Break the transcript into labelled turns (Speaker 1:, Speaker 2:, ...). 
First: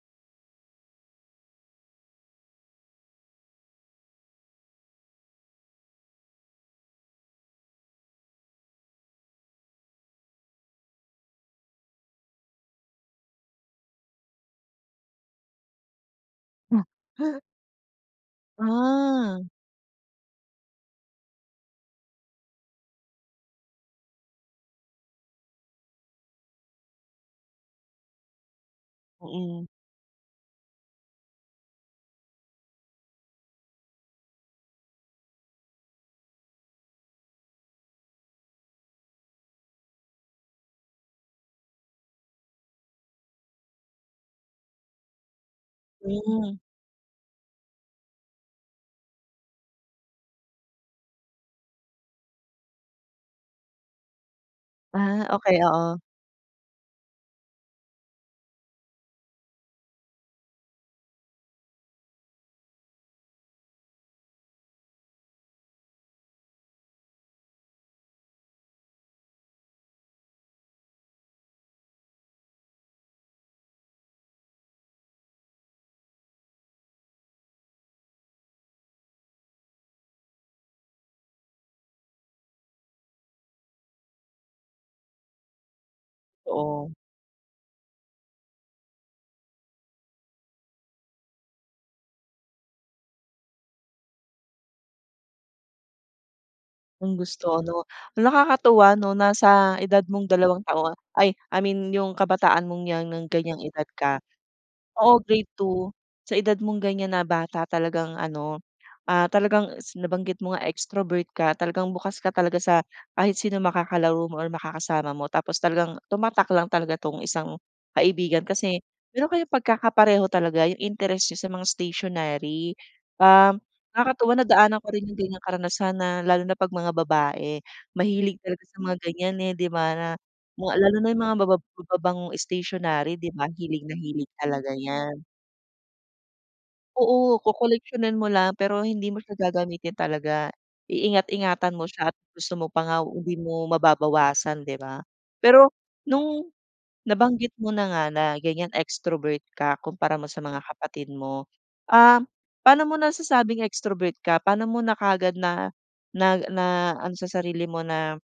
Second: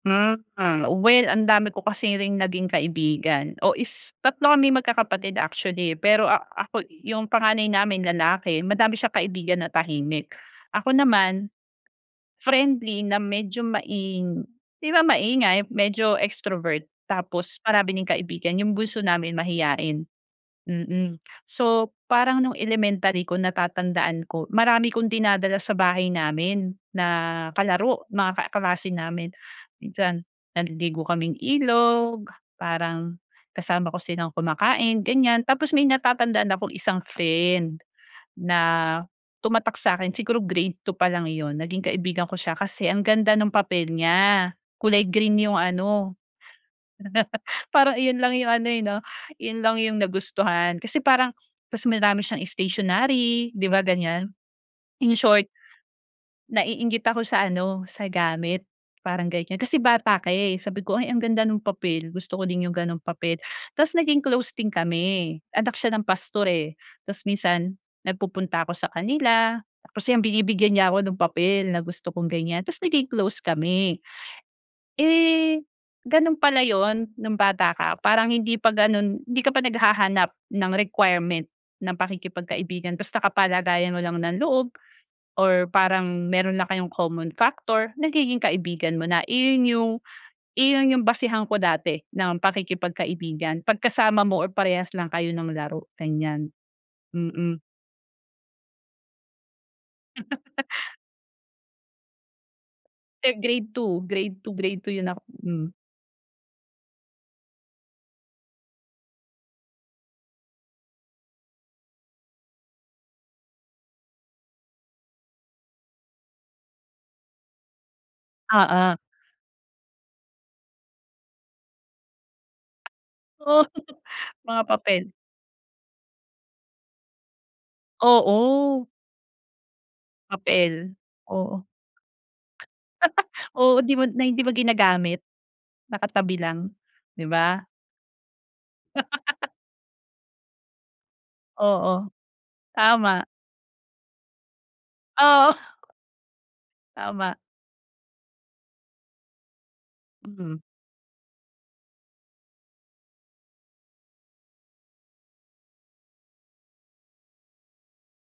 Speaker 1: Hmm, hmm. Well, ang dami ko kasi ring naging kaibigan. O, is tatlo kami magkakapatid, actually. Pero a ako yung panganay namin lalaki. Madami siyang kaibigan na tahimik. Ako naman, friendly na medyo maing di ba maingay, medyo extrovert, tapos marami ding kaibigan. Yung bunso namin
Speaker 2: Ah.
Speaker 1: mahiyain, mm. So, parang nung elementary ko, natatandaan ko marami akong dinadala sa bahay namin na kalaro, mga kaklase namin.
Speaker 2: Mm.
Speaker 1: Minsan, naliligo kaming ilog, parang kasama ko silang kumakain, ganiyan. Tapos may natatandaan akong isang friend, na tumatak sa'kin. Siguro grade 2 palang yun, naging kaibigan ko siya kasi ang ganda nung papel niya, kulay green yung ano,
Speaker 2: Hmm.
Speaker 1: parang iyon lang yung ano, eh, 'no, yun lang yung nagustuhan. Kasi parang ta's marami siyang stationary, 'di ba ganiyan. In
Speaker 2: Ah,
Speaker 1: short,
Speaker 2: okey, oo.
Speaker 1: naiinggit ako sa ano, sa gamit, parang ganiyan. Kasi bata ka, eh. Sabi ko, "Ay, ang ganda nung papel, gusto ko din yung gano'ng papel." Ta's naging close din kami. Anak siya ng pastor, eh. Ta's minsan nagpupunta ako sa kanila tapos yun, binibigyan niya ako ng papel na gusto kong ganiyan, ta's naging close kami. Eh, ganun pala yun, nung bata ka parang hindi pa ganun hindi ka pa naghahanap ng requirement ng pakikipagkaibigan, basta kapalagayan mo lang ng loob or parang meron lang kayong
Speaker 2: Totoo.
Speaker 1: common factor, nagiging kaibigan mo na. Iyon yung iyon yung basehan ko dati ng pakikipagkaibigan, 'pag kasama mo or parehas lang kayo ng laro, ganiyan.
Speaker 2: Yung gusto
Speaker 1: Mm.
Speaker 2: ano. Nakakatuwa 'no, na sa edad mong dalawang taon, ay, I mean yung kabataan mong 'yan, nung
Speaker 1: Eh,
Speaker 2: ganiyang
Speaker 1: grade
Speaker 2: edad
Speaker 1: 2.
Speaker 2: ka.
Speaker 1: Grade 2, grade 2 yun ako
Speaker 2: Oo, grade
Speaker 1: hmm.
Speaker 2: 2, sa edad mong ganiyan na bata, talagang ano, ah, talagang si nabanggit mo nga, extrovert ka. Talagang bukas ka talaga sa kahit sinong makakalaro mo or makakasama mo, tapos talagang tumatak lang talaga 'tong isang kaibigan kasi
Speaker 1: Oo.
Speaker 2: meron kayong pagkakakapareho talaga, yung interest niyo sa mga stationary. Um,
Speaker 1: Oo,
Speaker 2: nakakatuwa,
Speaker 1: mga
Speaker 2: nadaanan ko
Speaker 1: papel.
Speaker 2: rin yung ganiyang karanasan na lalo na 'pag mga babae, mahilig talaga sa
Speaker 1: Oo.
Speaker 2: mga ganiyan, eh, 'di ba? Na mga
Speaker 1: Papel.
Speaker 2: lalo na yung mga mababa
Speaker 1: Oo.
Speaker 2: mababangong stationary, 'di ba
Speaker 1: Oo,
Speaker 2: hilig
Speaker 1: di
Speaker 2: na
Speaker 1: mo na
Speaker 2: hilig
Speaker 1: hindi mo
Speaker 2: talaga
Speaker 1: ginagamit.
Speaker 2: niyan.
Speaker 1: Nakatabi lang, 'di
Speaker 2: Oo,
Speaker 1: ba?
Speaker 2: kokoleksiyonin mo lang. Pero hindi mo siya gagamitin talaga. Iingat-ingatan mo
Speaker 1: Oo.
Speaker 2: siya at gusto mo pa nga,
Speaker 1: Tama.
Speaker 2: hindi mo mababawasan, 'di ba?
Speaker 1: Oo.
Speaker 2: Pero nung
Speaker 1: Tama.
Speaker 2: nabanggit mo na nga, na ganiyan extrovert ka, kumpara mo sa
Speaker 1: Mm.
Speaker 2: mga kapatid mo. Ah, paano mo nasasabing extrovert ka? Paano mo na kaagad na nag na naano sa sarili mo na